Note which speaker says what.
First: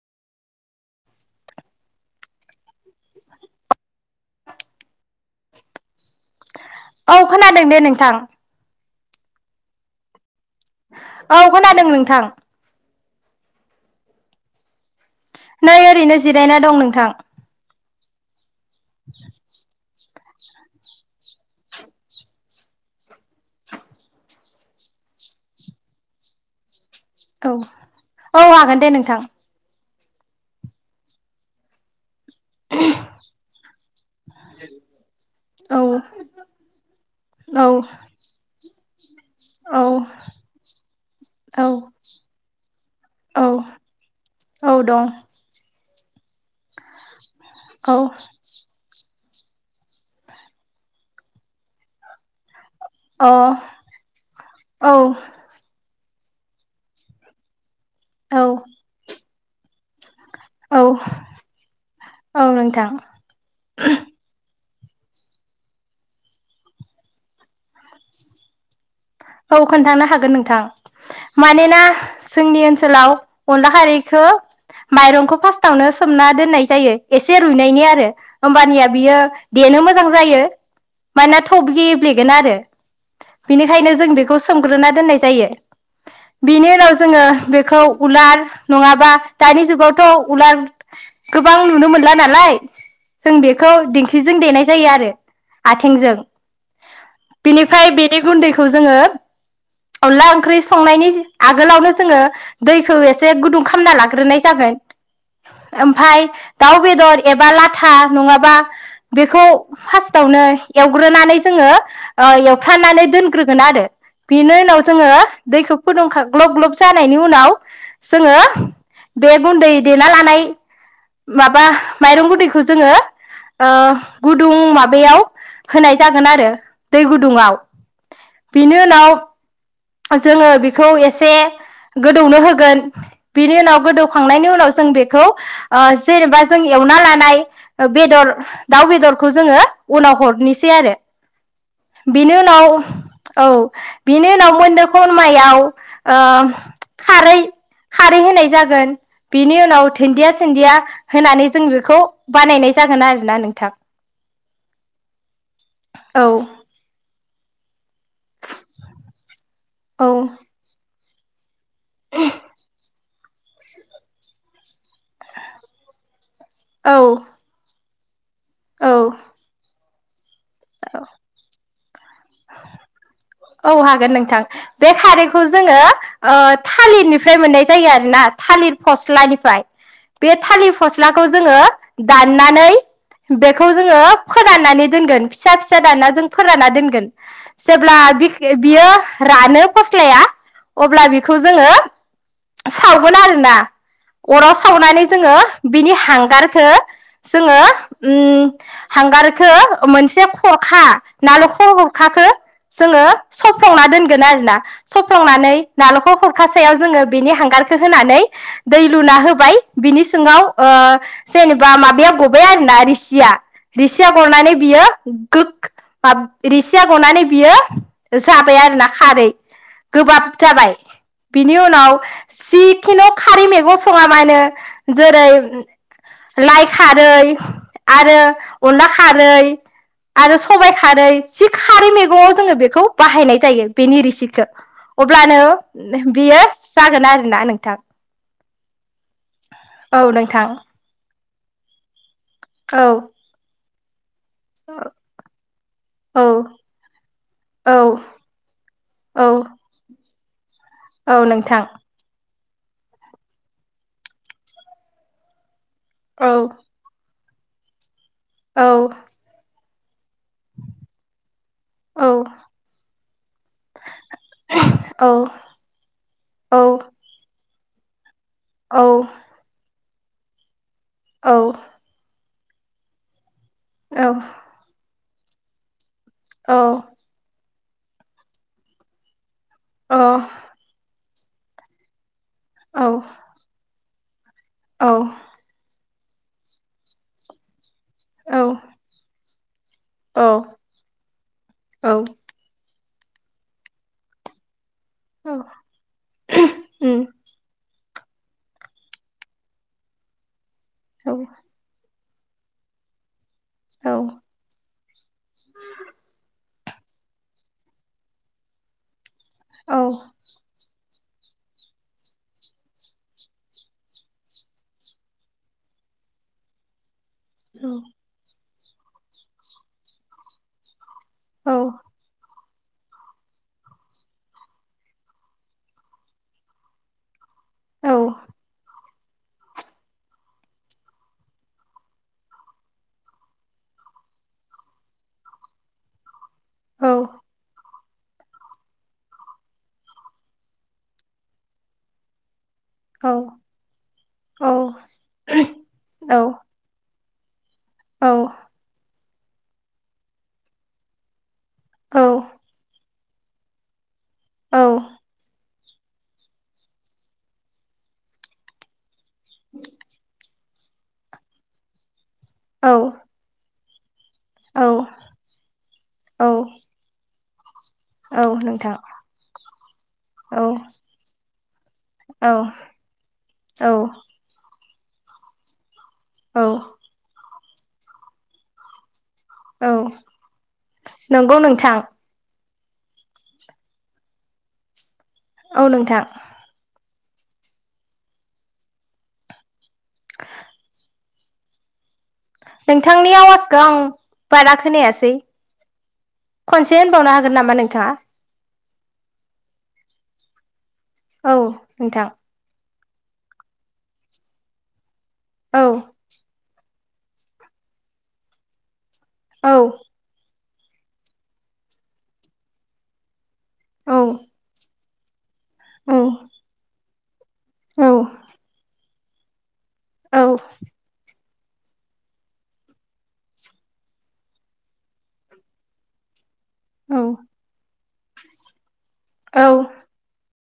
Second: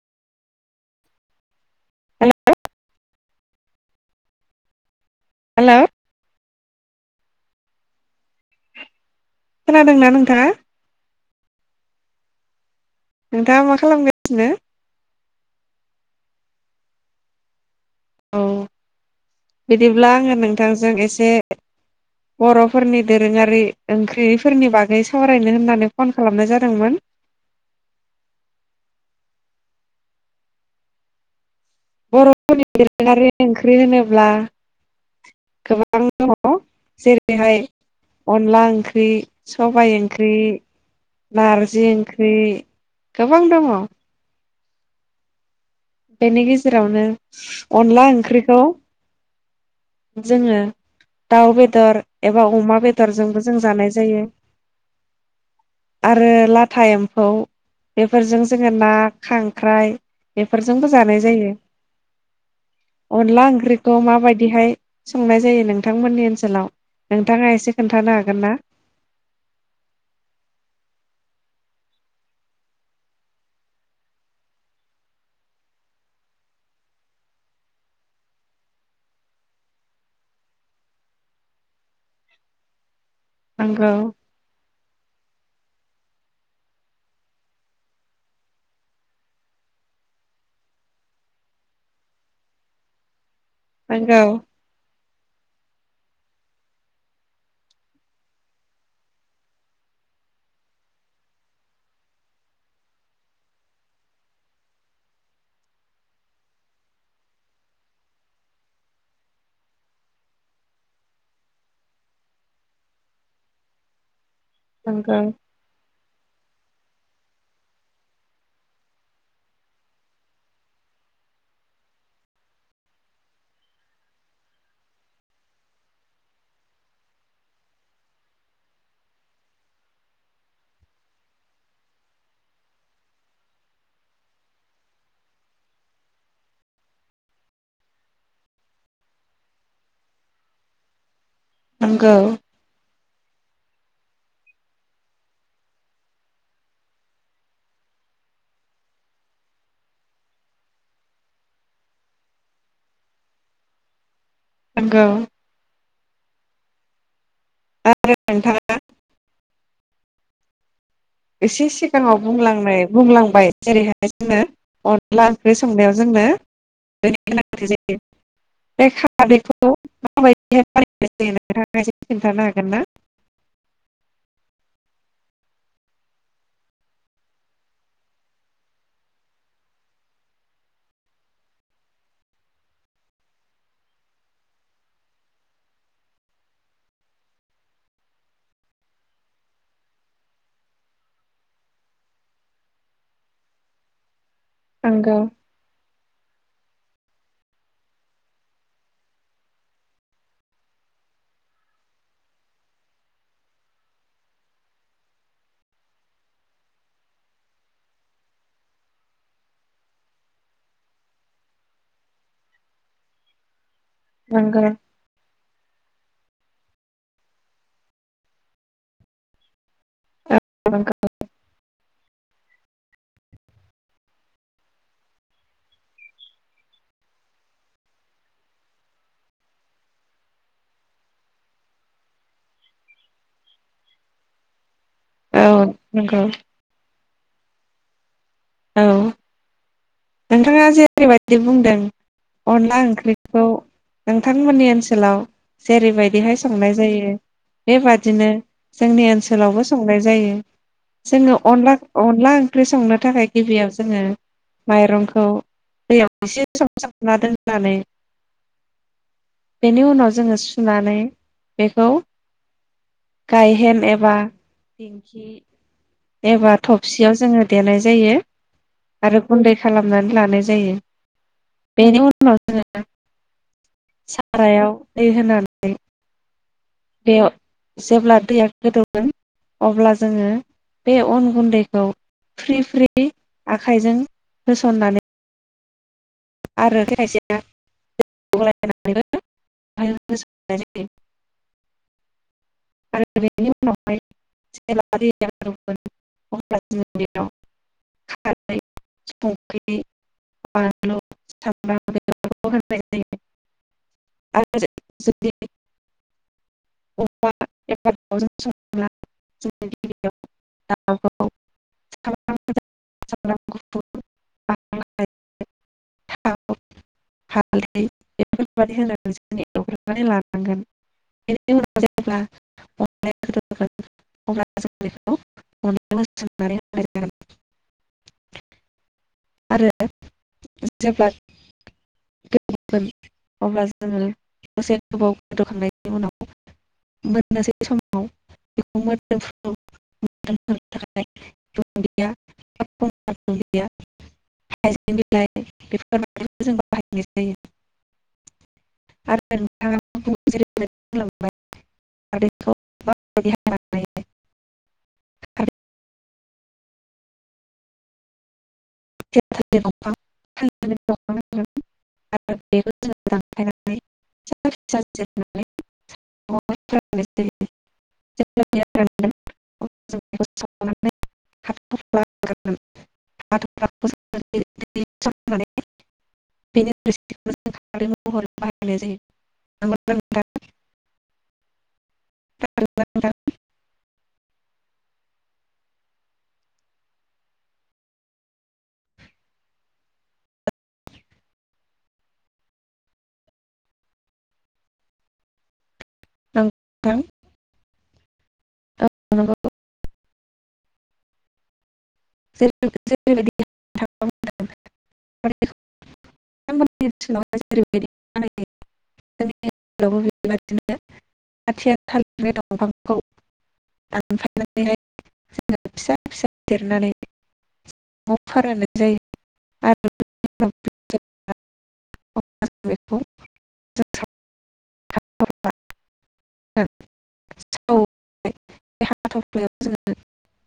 Speaker 1: हेल' hello
Speaker 2: औ खोनादों दे नोंथां
Speaker 1: खोनादोंना नोंथाङा
Speaker 2: औ खोनादों नोंथां
Speaker 1: दा मा खालामगासिनो
Speaker 2: नै ओरैनो जिरायना दं नोंथां
Speaker 1: औ बिदिब्ला आङो नोंथांजों एसे बरफोरनि दोरोङारि ओंख्रिफोरनि बागै सावरायनो होननानै फन खालामनाय जादोंमोन।
Speaker 2: औ औ हागोन दे नोंथां
Speaker 1: बरनिफोरनि दोरोङारि ओंख्रि होनो ब्ला
Speaker 2: औ
Speaker 1: गोबां दङ जेरैहाय अनला ओं बे
Speaker 2: औ
Speaker 1: सबाय ओंख्रि
Speaker 2: औ
Speaker 1: नारजि ओंख्रि गोबां
Speaker 2: औ
Speaker 1: दङ
Speaker 2: औ दं
Speaker 1: बेनि गेजेरावनो
Speaker 2: औ
Speaker 1: अनला ओंख्रिखौ जोङो दाउ बेदर एबा अमा
Speaker 2: अ
Speaker 1: बेदरजोंबो जों जानाय जायो।
Speaker 2: औ
Speaker 1: आरो लाथा एम्फौ बेफोरजों
Speaker 2: औ
Speaker 1: जोङो ना खांख्राइ बेफोरजोंबो
Speaker 2: औ
Speaker 1: जानाय जायो
Speaker 2: औ नोंथां
Speaker 1: अनला ओंख्रिखौ माबायदिहाय संनाय जायो नोंथांमोननि ओनसोलाव नोंथाङा एसे खोन्थानो हागोन ना?
Speaker 2: औ खोन्थानो हागोन नोंथां मानोना जोंनि ओनसोलाव अनला खारैखो माइरंखौ फार्स्टावनो सोमना दोननाय जायो एसे रुइनायनि आरो होमबानिया बियो देनो मोजां जायो मानोना थब गेब्लेगोन आरो बेनिखायनो
Speaker 1: नंगौ
Speaker 2: जों बेखौ सोमग्रोना दोननाय जायो बेनि उनाव जोङो बेखौ उलार नङाबा दानि जुगावथ' उलार गोबां नुनो मोनला नालाय जों बेखौ
Speaker 1: नंगौ
Speaker 2: दिंखिजों देनाय जायो आरो आथिंजों बिनिफ्राय बेनि गुन्दै खौ जोङो अनला ओंख्रि संनायनि आगोलावनो जोङो दैखौ एसे गुदुं खालामना लाग्रोनाय जागोन ओमफाय दाउ बेदर एबा लाथा नङाबा बेखौ फारस्टावनो एवग्रोनानै जोङो एवफ्रामनानै दोनग्रो गोन आरो बेनि उनाव जोङो
Speaker 1: नंगौ
Speaker 2: दैखौ फुदुं ग्लब-ग्लब जानायनि उनाव जोङो बे गुन्दै देना लानाय माबा माइरं गुनदैखौ जोङो ओ गुदुं माबायाव होनाय जागोन आरो दै गुदुङाव बिनि उनाव जोङो बेखौ एसे गोदौनो होगोन बेनि उनाव गोदौखांनायनि उनाव जों बेखौ ओजेनेबा जों एवना लानाय बेदर दाउ बेदरखौ जोङो उनाव हरनोसै आरो
Speaker 1: नंगौ
Speaker 2: बिनि उनाव औ बिनि उनाव मोन खमायाव ओ खारै खारै होनाय जागोन बेनि उनाव दुन्दिया सुन्दिया होनानै जों बेखौ बानायनाय जागोन आरोना नोंथां
Speaker 1: नंगौ
Speaker 2: औ
Speaker 1: [inaudible]
Speaker 2: औ
Speaker 1: एसे सिगाङाव बुंलांनाय बुंलांबाय जेरैहाय जोंङो अनला ओंख्रि संनायाव जोंनो
Speaker 2: औ
Speaker 1: [inaudible]
Speaker 2: औ
Speaker 1: [inaudible] [inaudible] [inaudible] एसे खोन्थानोहागोन ना
Speaker 2: औ हागोन नोंथां बे खारैखौ जोङो ओ थालिरनिफ्राय मोननाय जायो आरोना थालिर फस्लानिफ्राय बे थालिर फस्लाखौ जोङो दाननानै बेखौ जोङो फोराननानै दोनगोन फिसा-फिसा दानना जों फोरानना दोनगोन जेब्ला बियो रानो फस्लाया अब्ला बेखौ जोङो सावगोन आरोना अराव सावनानै
Speaker 1: नंगौ
Speaker 2: जोङो बिनि हांगार खो जोङो ओ हांगारखो मोनसे खरखा नालेंखर खरखाखो जोङो सफ्लंना दोनगोन आरोना सफ्लंनानै नालेंखर खरखासायाव जोङो बेनि हांगारखो होनानै दै लुना होबाय बिनि सिङाव जेनेबा ओ माबाया गबाय आरोना रिसिया रिसिया गनानै
Speaker 1: नंगौ
Speaker 2: बियो गो बाब रिसिया गनानै बियो जाबाय आरोना खारै गोबाब जाबाय
Speaker 1: औ
Speaker 2: बिनि उनाव जिखुनु खारै मैगं सङा मा होनो जेरै लाइ खारै आरो अनला खारै आरो सबाय खारै जि खारै मैगङआव जोङो बेखौ बाहायनाय जायो बेनि रिसिखो अब्लानो
Speaker 1: औ नंगौ
Speaker 2: बियो जागोन आरो ना नोंथां
Speaker 1: औ
Speaker 2: औ नोंथां
Speaker 1: नोंथाङा जेरै बाय दि बुंदों अनला
Speaker 2: औ
Speaker 1: ओंख्रिखौ नोंथांमोननि ओनसोलाव
Speaker 2: औ
Speaker 1: जेरैबायदिहाय संनाय जायो
Speaker 2: औ
Speaker 1: बेबादिनो जोंनि
Speaker 2: औ
Speaker 1: ओनसोलावबो संनाय जायो। [unintelligible]
Speaker 2: औ
Speaker 1: जोङो
Speaker 2: नोंथां
Speaker 1: अनला अनला ओंख्रि संनो थाखाय गिबियाव जोङो माइरंखौ दैयाव
Speaker 2: औ
Speaker 1: एसे सं संना दोन नानै
Speaker 2: औ
Speaker 1: बेनो उनाव जोङो सुनानै बेखौ
Speaker 2: औ
Speaker 1: गायहेन एबा
Speaker 2: औ
Speaker 1: दिंखि एबा
Speaker 2: औ
Speaker 1: थबसियाव जोङो देनाय जायो
Speaker 2: औ
Speaker 1: आरो गुन्दै खालामनानै लानाय जायो
Speaker 2: औ
Speaker 1: बेनि उनाव जोङो सारायाव दै होनानै
Speaker 2: औ
Speaker 1: बेयाव जेब्ला दैया गोदौगोन अब्ला
Speaker 2: अ
Speaker 1: जोङो बे अन गुन्दैखौ फ्रि
Speaker 2: औ नोंथां
Speaker 1: फ्रि आग खाइजों होस'ननानै आरो खायसेया
Speaker 2: औ
Speaker 1: [inaudible] आ [inaudible] आरो ओरैनि उनावहाय [inaudible] [inaudible]
Speaker 2: औ
Speaker 1: [inaudible] आरो [inaudible] [inaudible]
Speaker 2: औ
Speaker 1: [inaudible] [inaudible] [inaudible] मानि होनांगोन जों एवग्रोनानै लानांगोन [inaudible] [inaudible]
Speaker 2: औ
Speaker 1: आरो जेब्ला गोमोन अब्ला जोङो दसे गोबाव गोदोखांनायनि उनाव बदसै सम [inaudible] [inaudible] साब' गैया [inaudible] [inaudible] [inaudible]
Speaker 2: औ
Speaker 1: [inaudible] [inaudible] [inaudible] [inaudible] [inaudible] [inaudible] [inaudible] [inaudible] [inaudible] [unintelligible]
Speaker 2: औ
Speaker 1: जेब्ला बेयो
Speaker 2: नोंथां
Speaker 1: रानगोन अब्ला जों बेखौ
Speaker 2: औ
Speaker 1: सावनानै हाथ'फ्ला
Speaker 2: औ।
Speaker 1: गारगोन
Speaker 2: औ।
Speaker 1: हाथ'फ्लाखौ [inaudible] [inaudible] [inaudible]
Speaker 2: औ
Speaker 1: महरै बाहायनाय जायो।
Speaker 2: औ
Speaker 1: नंगौना नोंथां
Speaker 2: नोंगौ नोंथां।
Speaker 1: [inaudible]
Speaker 2: औ नोंथां। [unintelligible] नोंथांनि आवाजखौ आं बारा खोनायासै
Speaker 1: नंगौ
Speaker 2: खनसे
Speaker 1: नोंथां
Speaker 2: होनबावनो हागोन नामा नोंथाङा?
Speaker 1: [inaudible]
Speaker 2: औ। नोंथां।
Speaker 1: [inaudible]
Speaker 2: औ
Speaker 1: [inaudible] [inaudible] दानफायनानै
Speaker 2: औ
Speaker 1: हाय [inaudible] जोङो
Speaker 2: औ
Speaker 1: फिसा फिसा
Speaker 2: औ
Speaker 1: जेरनानै
Speaker 2: औ
Speaker 1: बाव फोरानो जायो आरो
Speaker 2: औ
Speaker 1: [unintelligible] [unintelligible] हाथ'फ्ला
Speaker 2: औ
Speaker 1: [unintelligible] बे हाथफ्लायाव
Speaker 2: औ
Speaker 1: जोङो